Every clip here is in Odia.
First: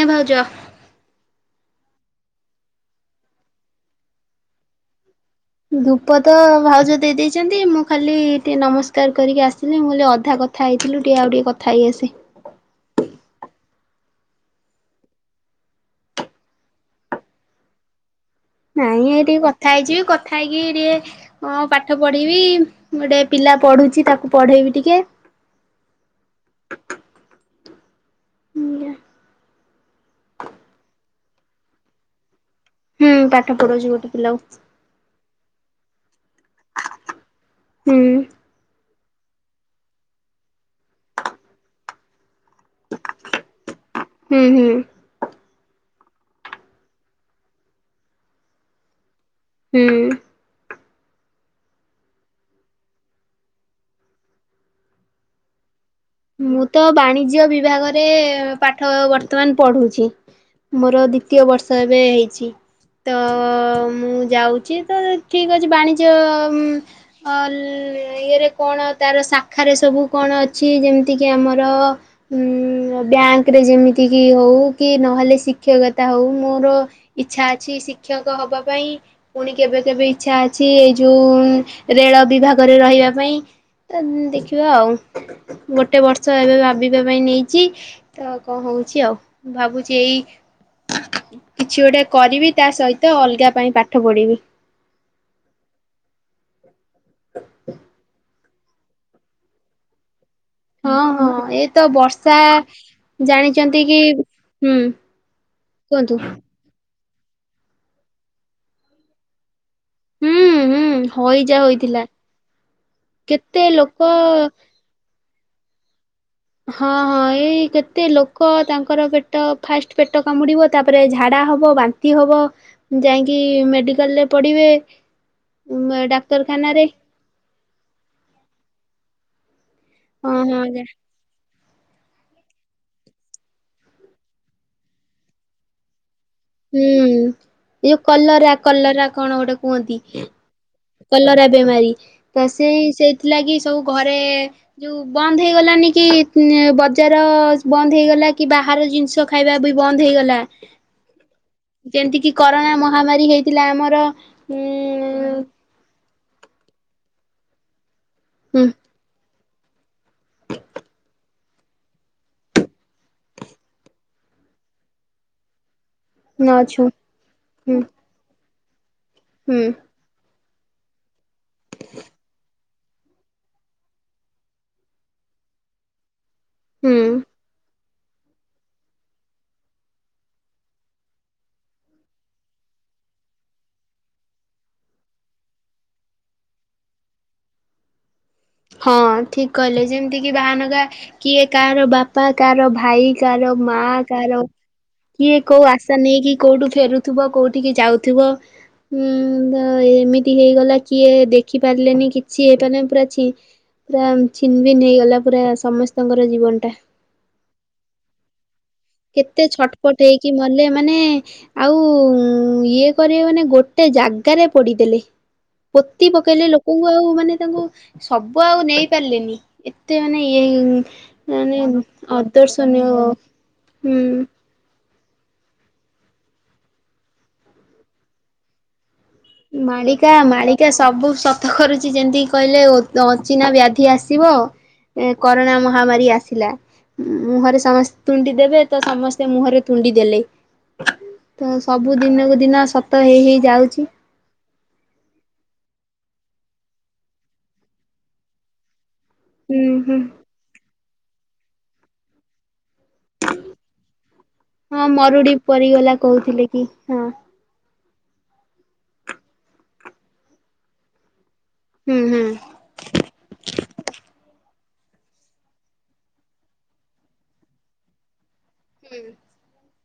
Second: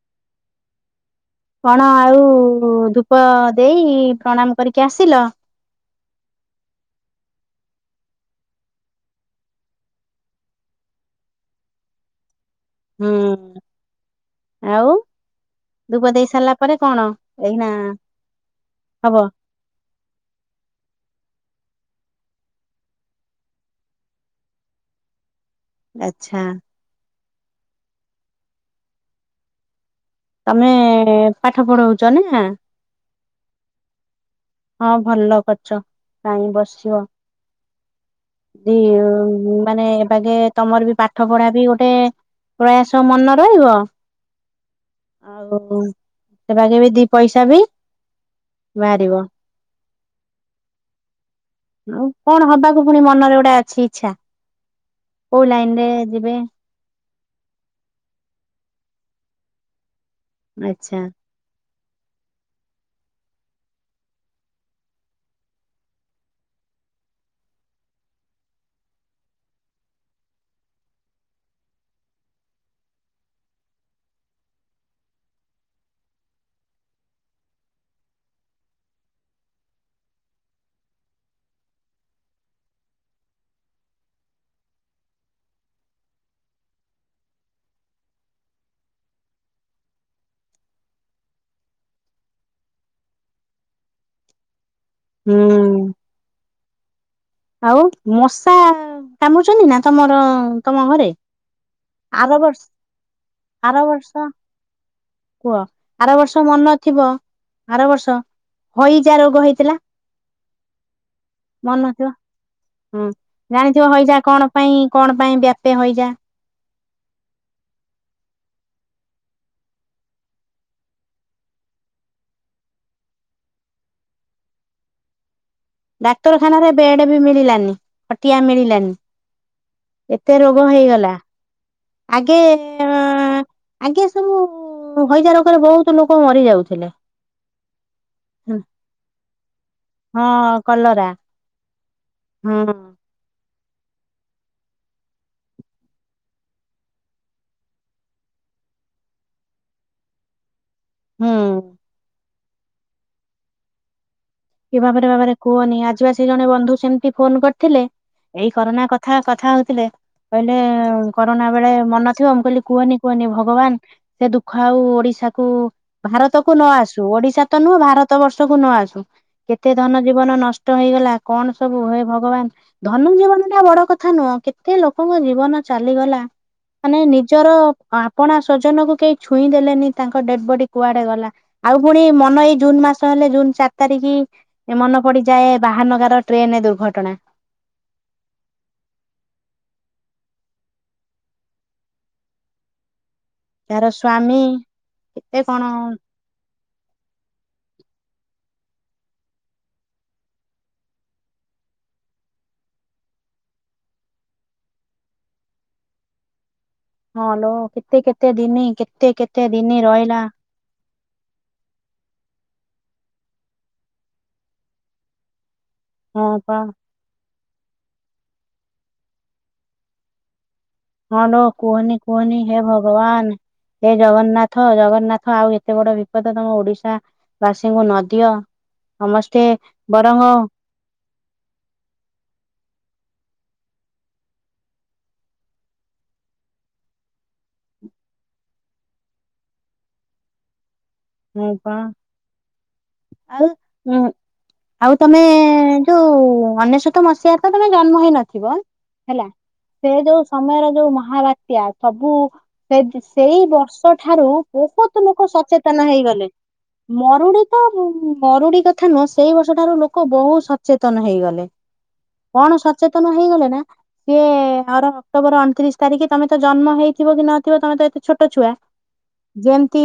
ଆ ଭାଉଜ। କଣ ଆଉ ଧୂପ ଦେଇ ପ୍ରଣାମ କରିକି ଆସିଲ। ଧୂପ ତ ଭାଉଜ ଦେଇ ଦେଇଦେଇଚନ୍ତି, ମୁଁ ଖାଲି ଟିକି ନମସ୍କାର କରିକି ଆସିଲି। ମୁଁ କହିଲି ଅଧା କଥା ହେଇ ଥିଲୁ, ଟିକେ ଆଉ ଟିକେ କଥା ହେଇ ଆସେ। ହୁଁ। ଆଉ ଧୂପ ଦେଇ ସାରିଲା ପରେ କଣ ଏଇନା ନାଇଁ ହବ? ଏଇ ଟିକେ କଥା ହେଇଯିବି, କଥା ହେଇକି ଟିକେ ହଁ ପାଠ ପଢେଇବି, ଗୋଟେ ପିଲା ପଢୁଚି ତାକୁ ପଢେଇବି ଟିକେ। ଆଚ୍ଛା। ଆଜ୍ଞା। ତମେ ପାଠ ପଢଉଚ ନା। ହୁଁ ପାଠ ପଢଉଛଚି ଗୋଟେ ପିଲାକୁ। ହଁ ଭଲ କରିଚ କାଇଁ ବସିବ ହୁଁ ଦିଉ ଉଁ ମାନେ ଏ ବାଗେ ତମର ବି ପାଠ ପଢା ବି ଗୋଟେ ପ୍ରୟାସ ମନ ରହିବ ହୁଁ ହୁଁ ଆଉ ହ ସେ ବାଗେ ବି ଦି ପଇସା ବି ବାହାରିବ। ହୁଁ। ଆଉ କଣ ହବାକୁ ପୁଣି ମନରେ ଗୋଟେ ଅଛି ଇଚ୍ଛା। କୋଉ ଲାଇନରେ ମୁଁ ତ ବାଣିଜ୍ୟ ବିଭାଗରେ ପାଠ ବର୍ତ୍ତମାନ ପଢୁଛି। ଆଚ୍ଛା ମୋର ଦ୍ଵିତୀୟ ବର୍ଷ ଏବେ ହେଇଛି। ତ ମୁଁ ଯାଉଛି। ତ ଠିକ ଅଛି ବାଣିଜ୍ୟ ଉଁ ଅ କି ଇଏରେ କଣ ତାର ଶାଖାରେ ସବୁ କଣ ଅଛି ଯେମତି ଏତିକି ଆମର, ଉ ବ୍ୟାଙ୍କରେ ଯେମିତି କି ହଉ କି ନହେଲେ ଶିକ୍ଷକତା ଆଉ ମୋର ଇଚ୍ଛା ଅଛି ଶିକ୍ଷକ ହବା ପାଇଁ। ପୁଣି କେବେ କେବେ ଇଚ୍ଛା ଅଛି ଏଇ ଯୋଉ ଉ ରେଳ ବିଭାଗରେ ରହିବା ପାଇଁ ତ ଦେଖିବା ଆଉ। ଗୋଟେ ବର୍ଷ ଏବେ ଭାବିବା ପାଇଁ ନେଇଚି। ତ କଣ ହଉଛି ଆଉ, ମୁ ଭାବୁଛି ଏଇ କିଛି ଗୋଟେ କରିବି, ତା ସହିତ ଅଲଗା ପାଇଁ ପାଠ ପଢିବି। ହୁଁ। ଆଉ ମଶା କାମୁଡୁଛନ୍ତି ନା ତମର ତମ ହଁ ଘରେ? ହଁ ଏ ତ ବର୍ଷା ଆର ବର୍ଷ ଆର ଜାଣିଛନ୍ତି, କି ବର୍ଷ ହୁଁ। କୁହ ଆର କୁହନ୍ତୁ ବର୍ଷ ମନ ଥିବ। ଆର ବର୍ଷ ହଇଜା ରୋଗ ହେଇଥିଲା। ହୁଁ ହୁଁ ହଇଜା ମନ ଥିବ ହୋଇଥିଲା। ହୁଁ କେତେ ଜାଣିଥିବ ଲୋକ ହଇଯା କଣ ପାଇଁ କଣ ପାଇଁ ବ୍ୟାପେ ହଇଯା। ହଁ ହଁ ଏଇ କେତେ ଲୋକ ତାଙ୍କର ପେଟ ଫାଷ୍ଟ ପେଟ କାମୁଡିବ, ତାପରେ ଝାଡା ହ ହବ ବାନ୍ତି ହବ ଯାଇକି ମେଡିକାଲରେ ପଡିବେ। ଡାକ୍ତରଖାନାରେ ବେଡ ବି ମିଳିଲାନି ଖଟିଆ ମିଳିଲାନି। ହଁ ଏତେ ହଁ ରୋଗ ଯା ହେଇଗଲା। ଆଗେ ଆଗେ ସବୁ ହଇଜା ରୋଗରେ ବହୁତ ଲୋକ ମରି ହୁଁ ଯାଉଥିଲେ। ଇଏ କଲରା କଲରା କଣ ଗୋଟେ କୁହନ୍ତି। କଲରା ବେମାରୀ ତ ହୁଁ ସେଇ ସେଇଥିଲା କି ସବୁ ଘରେ ଯୋଉ ବନ୍ଦ ହେଇଗଲାନି କି ଉଁ ବଜାର ବନ୍ଦ ହେଇଗଲା କି କି ବାହାର ଜିନିଷ ଖାଇବା ବି ବନ୍ଦ ହେଇଗଲା। ହୁଁ। ଯେମିତି କିି କରୋନା ମହାମାରୀ ହେଇଥିଲା ଆମର ଉଁ ଏ ବାବାରେ ବାବାରେ କୁହନି, ଆଜିିବା ସେ ଜଣେ ବନ୍ଧୁ ସେମତି ଫୋନ କରିଥିଲେ ଏଇ କରୋନା କଥା କଥା ହଉଥିଲେ, କହିଲେ କରୋନା ବେଳେ ମନ ଥିବ। ମୁଁ କହିଲି କୁହନି କୁହନି ଭଗବାନ ସେ ଦୁଃଖ ଆଉ ଓଡିଶାକୁ ଭାରତ କୁ ନ ନଛୁ ଆସୁ। ଓଡିଶା ତ ହୁଁ ନୁହଁ ଭାରତ ବର୍ଷକୁ ନ ଆସୁ ହୁଁ କେତେ ଧନ ଜୀବନ ନଷ୍ଟ [inaudible] ହେଇଗଲା କଣ ସବୁ ହେ ଭଗବାନ। ଧନୁ ଜୀବନଟା ବଡ କଥା ନୁହଁ କେତେ ଲୋକଙ୍କ ଜୀବନ ଚାଲିଗଲା। ହୁଁ ମାନେ ନିଜର ଆପଣା ସ୍ଵଜନକୁ କେହି ଛୁଇଁ ଦେଲେନି ତାଙ୍କ ଡେଡ ବଡି କୁଆଡେ ଗଲା। ଆଉ ପୁଣି ମନ ଏଇ ଜୁନ ମା ମାସ ହେଲେ ଜୁନ ଚାରି ତାରିଖ ଏ ମନେ ପଡିଯାଏ ବାହାନଗାର ଟ୍ରେନ ଦୁର୍ଘଟଣା। ହଁ ଠିକ କହିଲେ ଯେମିତିକି ବାହାନଗା କିଏ କାହାର ବାପା କାହାର ଭାଇ- କାର ମା ଯାହାର କାହାର ସ୍ଵାମୀ କିଏ କେତେ କଣ କୋଉ ଆଶା ନେଇ କିି କୋଉଠୁ ଫେରୁଥିବ କୋଉ ଟିକେ ଯାଉଥିବ। ହୁଁ ତ ଏମିତି ହେଇଗଲା କିଏ ଦେଖିପାରିଲେନି କିଛି ହେଇପାରିଲ ପୁରା ଛି। ପୁରା ଛିନବିନ ହେଇଗଲା ପୁରା ସମସ୍ତଙ୍କର ଜୀବନ ଟା। ହଁ ଲୋ କେତେ କେତେ ଦିନ କେତେ ଛଟପଟ ହେଇକି ମଲେ ମାନେ ଆଉ ଇଏ କରିବା ମାନେ ଗୋଟେ ଜାଗାରେ ପୋଡିଦେଲେ। ପୋତି ହଁ ପକେଇଲେ ପା ଲୋକଙ୍କୁ ଆଉ ମାନେ ତାଙ୍କୁ ସବୁ ଆଉ ନେଇ ପାରିଲେନି ଏତେ ମାନେ ଇଏ ହଁଲୋ ମାନେ କୁହନି କୁହନି ହେ ଅଦର୍ଶନୀୟ ଭଗବାନ ହେ ହୁଁ। ଜଗନ୍ନାଥ। ହେ ଜଗନ୍ନାଥ ଆଉ ଏତେ ବଡ ବିପଦ ତମେ ଓଡିଶା ବାସୀଙ୍କୁ ନଦିଅ। ସମସ୍ତେ ମାଳିକା ବରଂ ଆଉ ମାଳିକା ସବୁ ସତ କରୁଛି ଯେମିତିକି କହିଲେ ଚିନା ବ୍ୟାଧି ଆସିବ ଏ କରୋନା ମହାମାରୀ ଆସିଲା ମୁହଁରେ ସମସ୍ତେ ତୁଣ୍ଡି ଦେବେ ତ ସମସ୍ତେ ମୁହଁରେ ତୁଣ୍ଡି ଦେଲେ। ତ ସବୁ ଦିନକୁ ଦିନ ସତ ହେଇ ହେଇ ଯାଉଚି। ଉଁ ଆଉ ତମେ ଯୋଉ ଅନେଶତ ମସିହାରେ ତ ତମେ ଜନ୍ମ ହେଇନଥିବ ହେଲା ହୁଁ ସେ ହୁଁ ଯୋଉ ସମୟରେ ଯୋଉ ମହାବାତ୍ୟା ସବୁ ସେ ଦି ସେଇ ବର୍ଷ ଠାରୁ ହଁ ବହୁତ ଲୋକ ମରୁଡି ସଚେତନ ତନ ପରିଗଲା ହେଇଗଲେ କହୁଥିଲେ କି ହଁ ମରୁଡି ତ ମରୁଡି କଥା ନୁହଁ ସେଇ ବର୍ଷ ଠାରୁ ଲୋକ ବହୁତ ସଚେତନ ହେଇଗଲେ। ହୁଁ ହୁଁ। କଣ ସଚେତନ ହେଇଗଲେ ନା ସିଏ ଆର ଅକ୍ଟୋବର ଅଣତିରିଶ ତାରିଖି ତମେ ତ ଜନ୍ମ ହେଇଥିବ କି ନଥିବ ତମେ ତ ଏ କିଛି ଛୋଟ ଛୁଆ ଯେମିତି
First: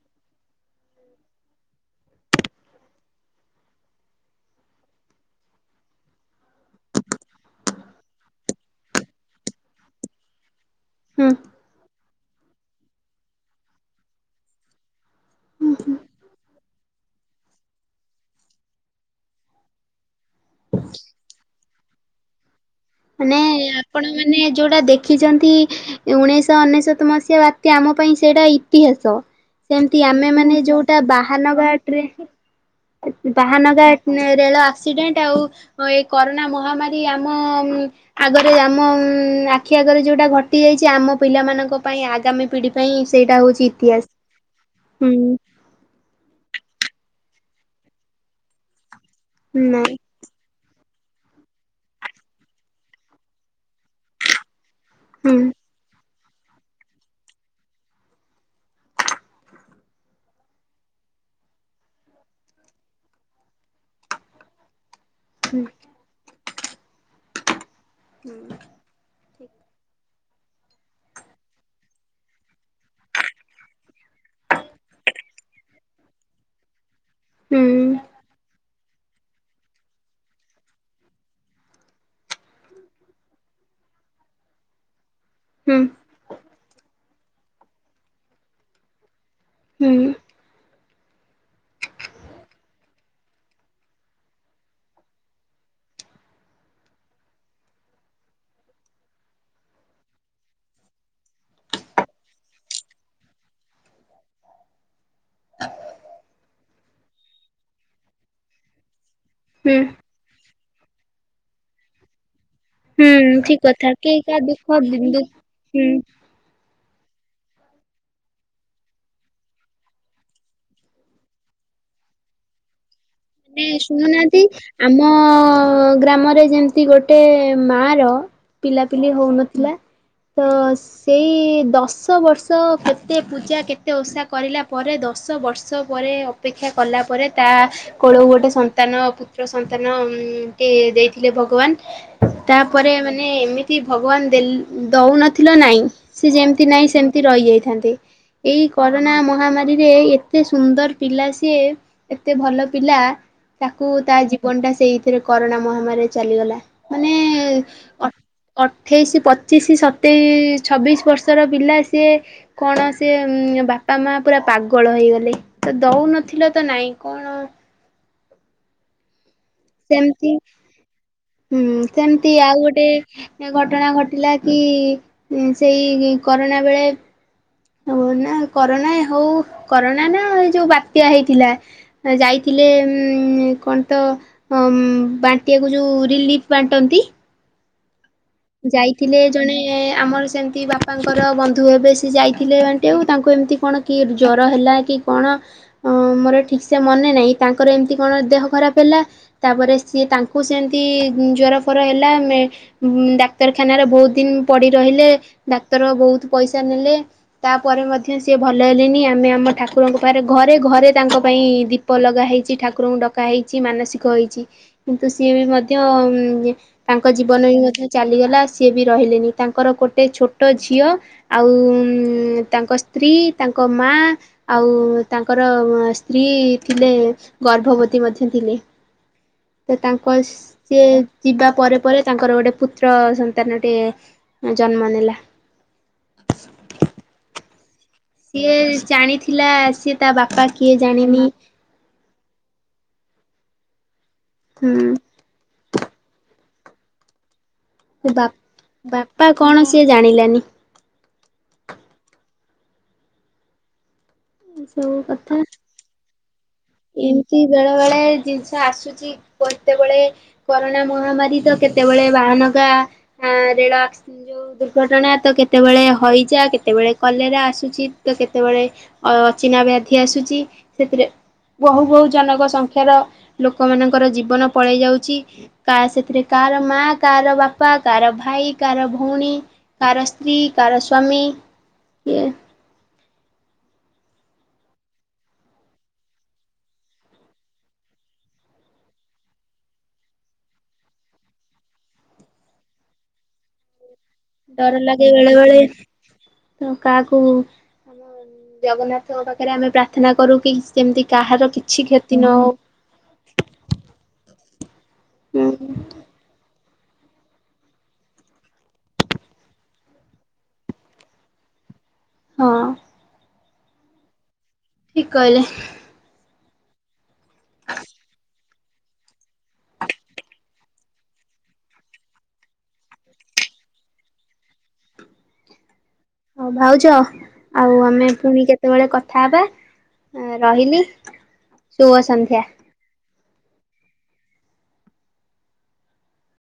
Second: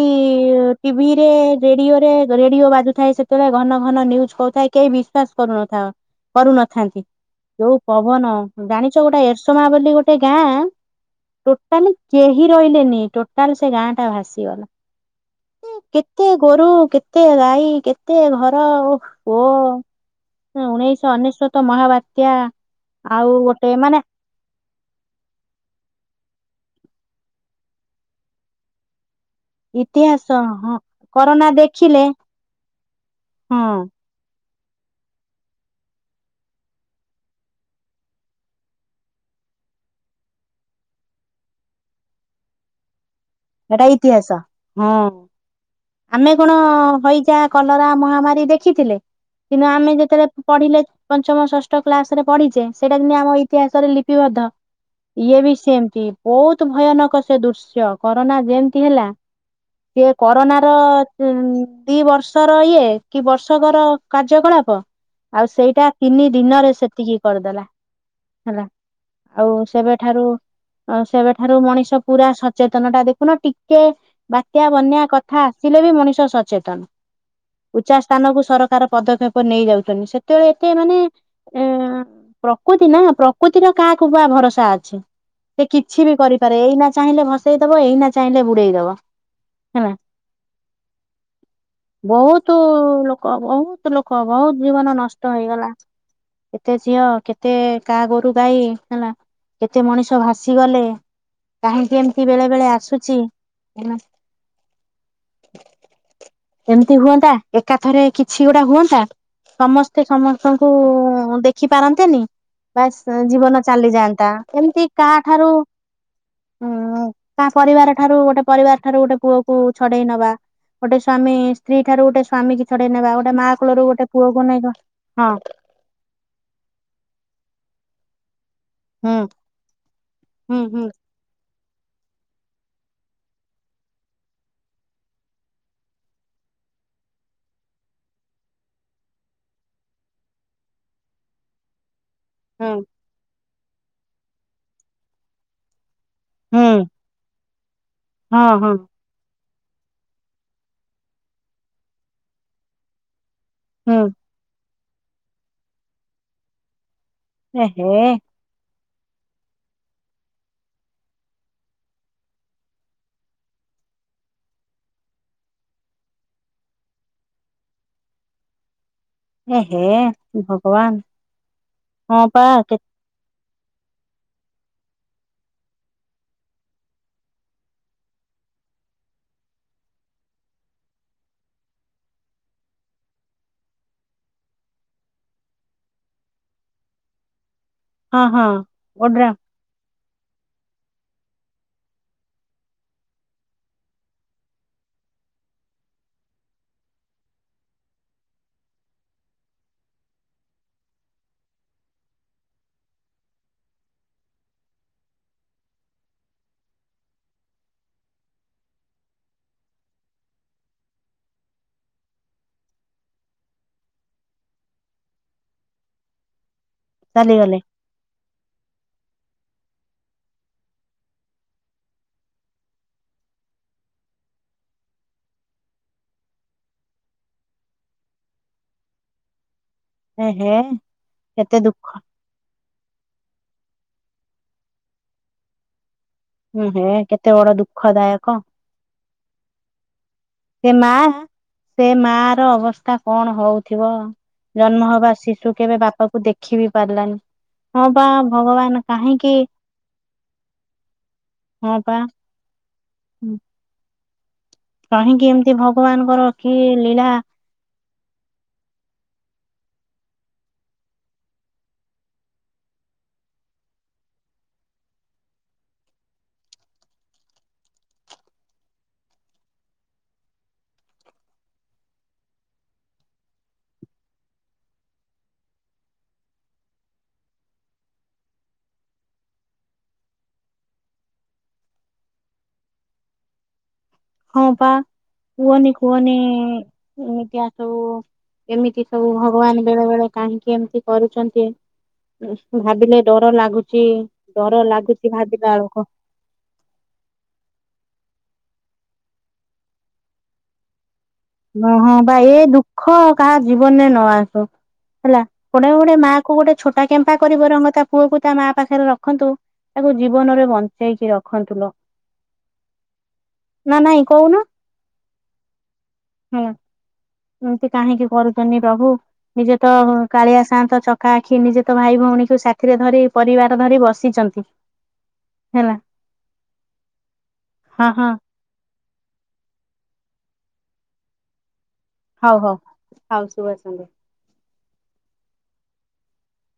ଟିଭି ରେ ରେଡିଓ ରେ ରେଡିଓ ବାଜୁଥାଏ ସେତେବେଳେ ଘନ ଘନ ନ୍ୟୁଜ କହୁଥାଏ କେହି ବିଶ୍ଵାସ କରୁନଥାଆ ହଁ। କରୁନଥାନ୍ତି ଯୋଉ ପବନ ଜାଣିଛ ଗୋଟେ ଏରସୋମା ବୋଲି ଗୋଟେ ଗାଁ ହୁଁ ଟୋଟାଲି କେହି ରହିଲେନି ଟୋଟାଲ ସେ ଗାଁ ଟା ଭାସିଗଲା। କେତେ ଗୋରୁ କେତେ ଗାଈ କେତେ ଘର ଓହୋ ଉଣେଇଶ ଅନେଶତ ମହାବାତ୍ୟା ଆଉ ମାନେ ଗୋଟେ ଆପଣ ମାନେ ଯୋଉଟା ଦେଖିଚନ୍ତି ଉଣେଇଶ ସ ଅନେଶତ ମସିହା ବାତ୍ୟା ଆମ ପାଇଁ ସେଇଟା ଇତିହାସ। ସେମିତି ଇତିହାସ ଆମେ ମାନେ ହଁ ଯୋଉଟା କରୋନା ବାହାନଗା ଦେଖିଲେ ଟ୍ରେନ୍ ହଁ ବାହାନଗ ଉଁ ରେଳ ଆକ୍ସିଡେଣ୍ଟ ଆଉ ଏ କରୋନା ମହାମାରୀ ଆମ ମଁ ଆଗରେ ଆମ ଉଁ ଆଖି ଆଗରେ ଯୋଉଟା ଘଟି ଯାଇଛି ଆମ ପିଲା ମାନଙ୍କ ପାଇଁ ଆଗାମୀ ପିଢି ପାଇଁ ସେଇଟା ହଉଛି ସେଟା ଇତିହାସ ହଁ ହୁଁ ଆମେ କଣ ହଇଜା କଲରା ମହାମାରୀ ଦେଖିଥିଲେ କିନ୍ତୁ ଆମେ ନାଇଁ ଯେତେବେଳେ ପଢିଲେ ପଞ୍ଚମ ଷଷ୍ଠ କ୍ଲାସ ରେ ପଢିଚେ ସେଇଟା ଜିନ୍ତି ଆମ ଇତିହାସରେ ଲିପିବଦ୍ଧ ଇଏ ହୁଁ ବି ସେମତି ବହୁତ ଭୟାନକ ସେ ଦୃଶ୍ୟ କରୋନା ଯେମିତି ହେଲା ସିଏ କରୋନା ର ତ ଦି ବର୍ଷର ଇଏ କି ବର୍ଷକର କାର୍ଯ୍ୟକଳାପ ଆଉ ହୁଁ ସେଇଟା ତିନି ଦିନରେ ସେତିକି କରିଦେଲା। ହେଲା ଆଉ ସେବେଠାରୁ ଅଁ ସେବେଠାରୁ ମଣିଷ ପୁରା ସଚ ସଚେତନ ଟା ଦେଖୁନ ଟିକେ ବାତ୍ୟା ବନ୍ୟା କଥା ଆସିଲେ ବି ମଣିଷ ସଚେତନ ହୁଁ ଉଚା ସ୍ଥାନକୁ ସରକାର ପଦକ୍ଷେପ ନେଇଯାଉଚନ୍ତି ସେତେବେଳେ ଏତେ ମାନେ ଏ ପ୍ରକୃତି ନା ପ୍ରକୃତିର କା କୁ ବା ଭରସା ଅଛି। ସେ ହୁଁ କିଛି ବି କରିପାରେ ଏଇନା ଚାହିଁଲେ ଭସେଇ ଦବ ଏଇନା ଚାହିଁଲେ ବୁଡେଇ ଦବ। ହେଲା। ହୁଁ। [inaudible] ବହୁତ ଲୋକ ବହୁତ ଲୋକ ବହୁତ ଜୀବନ ନଷ୍ଟ ହେଇଗଲା। କେତେ ଝିଅ କେତେ କା ଗୋରୁ ଗାଈ ହେଲା କେତେ ମଣିଷ ଭାସିଗଲେ କାହିଁକି ଏମତି କି ବେଳେବେଳେ ଆସୁଚି ଏମିତି ହୁଅନ୍ତା ଏକା ଥରେ କିଛି ଗୋଟା ହୁଅନ୍ତା ହୁଁ ସମସ୍ତେ ସମସ୍ତଙ୍କୁ ଦେଖି ପାରନ୍ତେନି ବାସ ହୁଁ ଠିକ ଜୀବନ କଥା କେହି ଚାଲିଯାଆନ୍ତା କାହା ଦୁଃଖ ଏମିତି କାହା ଠାରୁ ହୁଁ ଉଁ କା ପରିବାର ଠାରୁ ଗୋଟେ ପରିବାର ଠାରୁ ଗୋଟେ ପୁଅକୁ ଛଡେଇ ନବା ଗୋଟେ ସ୍ୱାମୀ ସ୍ତ୍ରୀ ଠାରୁ ଗୋଟେ ସ୍ୱାମୀ କି ଛ ଏ ଶୁଣୁନାହାନ୍ତି ଆମ ହଁ ଗ୍ରାମରେ ଯେମିତି ଗୋଟେ ମା ର ପିଲାପିଲି ହୁଁ ହଉନଥିଲା ତ ହୁଁ ହୁଁ ସେଇ ଦଶ ବର୍ଷ କେତେ ପୂଜା କେତେ ଓଷା କରିଲା ପରେ ଦଶ ବର୍ଷ ପରେ ଅପେକ୍ଷା କଲା ପରେ ତା କୋଳକୁ ଗୋଟେ ସନ୍ତାନ ପୁତ୍ର ସନ୍ତାନ ଉମ ଟେ ଦେଇଥିଲେ ଭଗବାନ। ହୁଁ ତାପରେ ମାନେ ଏମିତି ଭଗବାନ ଦେଲ ଦଉନଥିଲ ନାଇଁ। ସେ ଯେମତି ହୁଁ ନାଇଁ ସେମିତି ରହିଯାଇଥାନ୍ତେ ହଁ ଏଇ ହଁ କରୋନା ମହାମାର ରି ରି ଏଇ ଏତେ ସୁନ୍ଦର ପିଲା ସିଏ ଏତେ ଭଲ ପିଲା। ତାକୁ ହୁଁ ତା ଜୀବନ ଟା ସେଇଥିରେ କରୋନା ମହାମାରୀରେ ଚାଲିଗଲା ମାନେ ଏହେ ଅଟ ଅଟ ଅଠେଇସି, ପଚିଶି, ସତେଇସ, ଛବିଶ ବର୍ଷ ର ପିଲା ସିଏ କଣ ସିଏ ଉମ ବା ତା ମା ପୁରା ପାଗଳ ହେଇଗଲେ। ତ ଦଉନଥିଲ ତ ନାଇଁ କଣ? ଏହେ ସେମତି ଭଗବାନ ହୁଁ ହଁ ସେମିତି ପା ଆଉ କେ ଗୋଟେ ଘଟଣା ଘଟିଲା କି ଉମ ସେଇ କରୋନା ବେଳେ ଅଁ ନା କରୋନା ଏ ହଉ କରୋନା ନା ଏ ଯୋଉ ବାତ୍ୟା ହେଇଥିଲା ଯାଇଥିଲେ ଉମ ଉମ କଣ୍ଟ ଅଁ ଉମ ବାଣ୍ଟିବାକୁ ଯୋଉ ରିଲିଫ ବାଣ୍ଟନ୍ତି। ହଁ ହଁ ଯାଇଥିଲେ ଓଡ୍ରାମ ଜଣେ ଆମର ସେମତି ବାପାଙ୍କର ବନ୍ଧୁ ହେବେ ସେ ଯାଇଥିଲେ ବାଣ୍ଟିବାକୁ ତାଙ୍କୁ ଏମତି କଣ କି ଜ୍ଵର ହେଲା କି କଣ? ଅଁ ଅଁ ମୋର ଠିକ ସେ ମନେ ନାହିଁ ତାଙ୍କର ଏମତି କଣ ଦେହ ଖରାପ ହେଲା। ତାପରେ ସିଏ ତାଙ୍କ କୁ ସେମତି ଉମ ଜର ଫର ହେଲା, ମେ ଡାକ୍ତ ଡାକ୍ତରଖାନାରେ ବହୁତ ଦିନ ପଡି ରହିଲେ। ଡାକ୍ତର ବହୁତ ପଇସା ନେଲେ। ତାପରେ ମଧ୍ୟ ସିଏ ଭଲ ହେଲେନି। ଆମେ ଆମ ଠାକୁରଙ୍କୁ ପାଖରେ ଘରେ ଘରେ ତାଙ୍କ ପାଇଁ ଦୀପ ଲଗା ହେଇଛି। ଠାକୁରଙ୍କୁ ଡକା ହେଇ ଇଛି। ମାନସିକ ହେଇଛି। କିନ୍ତୁ ସିଏ ବି ମଧ୍ୟ ଉମ ତାଙ୍କ ଜୀବନରେ ଚାଲିଗଲେ ମଧ୍ୟ [unintelligible] ଗଲା ସିଏ ବି ରହିଲେନି। ତାଙ୍କର ଗୋଟେ ଛୋଟ ଝିଅ ଆଉ ଉଁମ ତାଙ୍କ ସ୍ତ୍ରୀ କି ତାଙ୍କ ମା ଆଉ ତାଙ୍କର ସ୍ତ୍ରୀ ଥିଲେ ଗର୍ଭବତୀ ମ [unintelligible] ଥିଲେ। ତ ତାଙ୍କ ସି ଏହେ ସିଏ ଯିବା କେତେ ପରେ ଦୁଃଖ ପରେ ତାଙ୍କର ଗୋଟେ ପୁତ୍ର ସନ ତାନଟିଏ ଜନ୍ମ ନେଲା। ହୁଁ ହେ କେତେ ବଡ ଦୁଃ ସିଏ ଜାଣିଥିଲା ସିଏ ତା ବାପା। ଏ କିଏ ମା ଜାଣିନି ସେ ମା ର ଅବସ୍ଥା କଣ ହଉଥିବ? ଜନ୍ମ ହୁଁ ହବା ଶିଶୁ କେବେ ବାପାକୁ ଦେଖି ବିି ପାରିଲାନି। ହଁ ବା ଭଗବାନ ବାପା କାହିଁକି? କଣ ସିଏ ଜାଣିଲାନି ହଁ ବା। ହୁଁ। ଏସବୁ କାହିଁକି କଥା ଏମିତି ଭଗବାନଙ୍କର କି ଲୀଳା? ତେବେଳେ ଜିନିଷ ଆସୁଛି। କେତେବେଳେ କରୋନା ମହାମାରୀ ତ କେତେବେଳେ ବାହାନଗା। ଆ। ଅଁ ରେଳ ଯୋଉ ଦୁର୍ଘଟଣା ତ କେତେବେଳେ ହଇଯା କେତେବେଳେ କଲେରେ ଆସୁ ଚିତ ତ କେତେବେଳେ ଅଚିହନା ବ୍ୟାଧି ଆସୁଛି, ସେଥିରେ। ବହୁ ବହୁ ଜନକ ସଂଖ୍ୟାର ଲୋକମାନଙ୍କର ଜୀବନ ପଳେଇ ଯାଉଛି। କା ସେଥିରେ କା କାର ମା, କାର ବାପା, କାର ଭାଇ, କାର ଭଉଣୀ। କାର ସ୍ତ୍ରୀ, କାର ସ୍ୱାମୀ, ଇଏ। ହଁ ପା, କୁହନି କୁହନି ଉମ ଏମିତିଆ ସବୁ। ଏମିତି ସବୁ ଭଗବାନ ବେଳେ ବେଳେ କାହିଁକି ଏମତି କରୁଛନ୍ତି? [unintelligible] ଭାବିଲେ ଡର ଲାଗୁଚି। ଡର ଲାଗେ ବେଳେ ବେଳେ ତ କାହାକୁ ଜଗନ୍ନାଥଙ୍କ ପାଖରେ ଆମେ ପ୍ରାର୍ଥନା କରୁ କି ସେମତି ନହଁ ବା ଏ ଦୁଃଖ କାହା ଜୀବନରେ ନ ଆସୁ। ହେଲା। ହଉ। ପଡେ ଗୋଡେ ମାଆ କୁ ଗୋଟେ ଛୋଟା କେମ୍ପା କରି ବରଙ୍ଗ ତା ପୁଅ କୁ ତା ମା ପାଖରେ ରଖନ୍ତୁ। ତାକୁ ଜୀବନରେ ବଞ୍ଚେଇକି ରଖନ୍ତୁ ଲୋ। ହଁ। ନା ନାଇଁ କଉନ। ଠିକ କହିଲେ। ହୁଁ। ଏମତି କାହିଁକି କରୁ [unintelligible] ପ୍ରଭୁ, ନିଜେ ତ କାଳିଆ ସାଆନ୍ତ, ଚକା ଆଖି, ନିଜେ ତ ଭାଇ ଭଉଣୀକୁ ସାଥିରେ ଧରି ପରି ଛୁଆରା ଧରି ବସିଛନ୍ତି ହେଲା। ହୋଉ ଭାଉଜ ଆଉ ହଁ ଆମେ ହଁ ପୁଣି କେତେବେଳେ କଥ ଥା ହବା ରହିଲି ଶୁଭ ସନ୍ଧ୍ୟା। ହାଉସୁ ବାସନ୍ତି।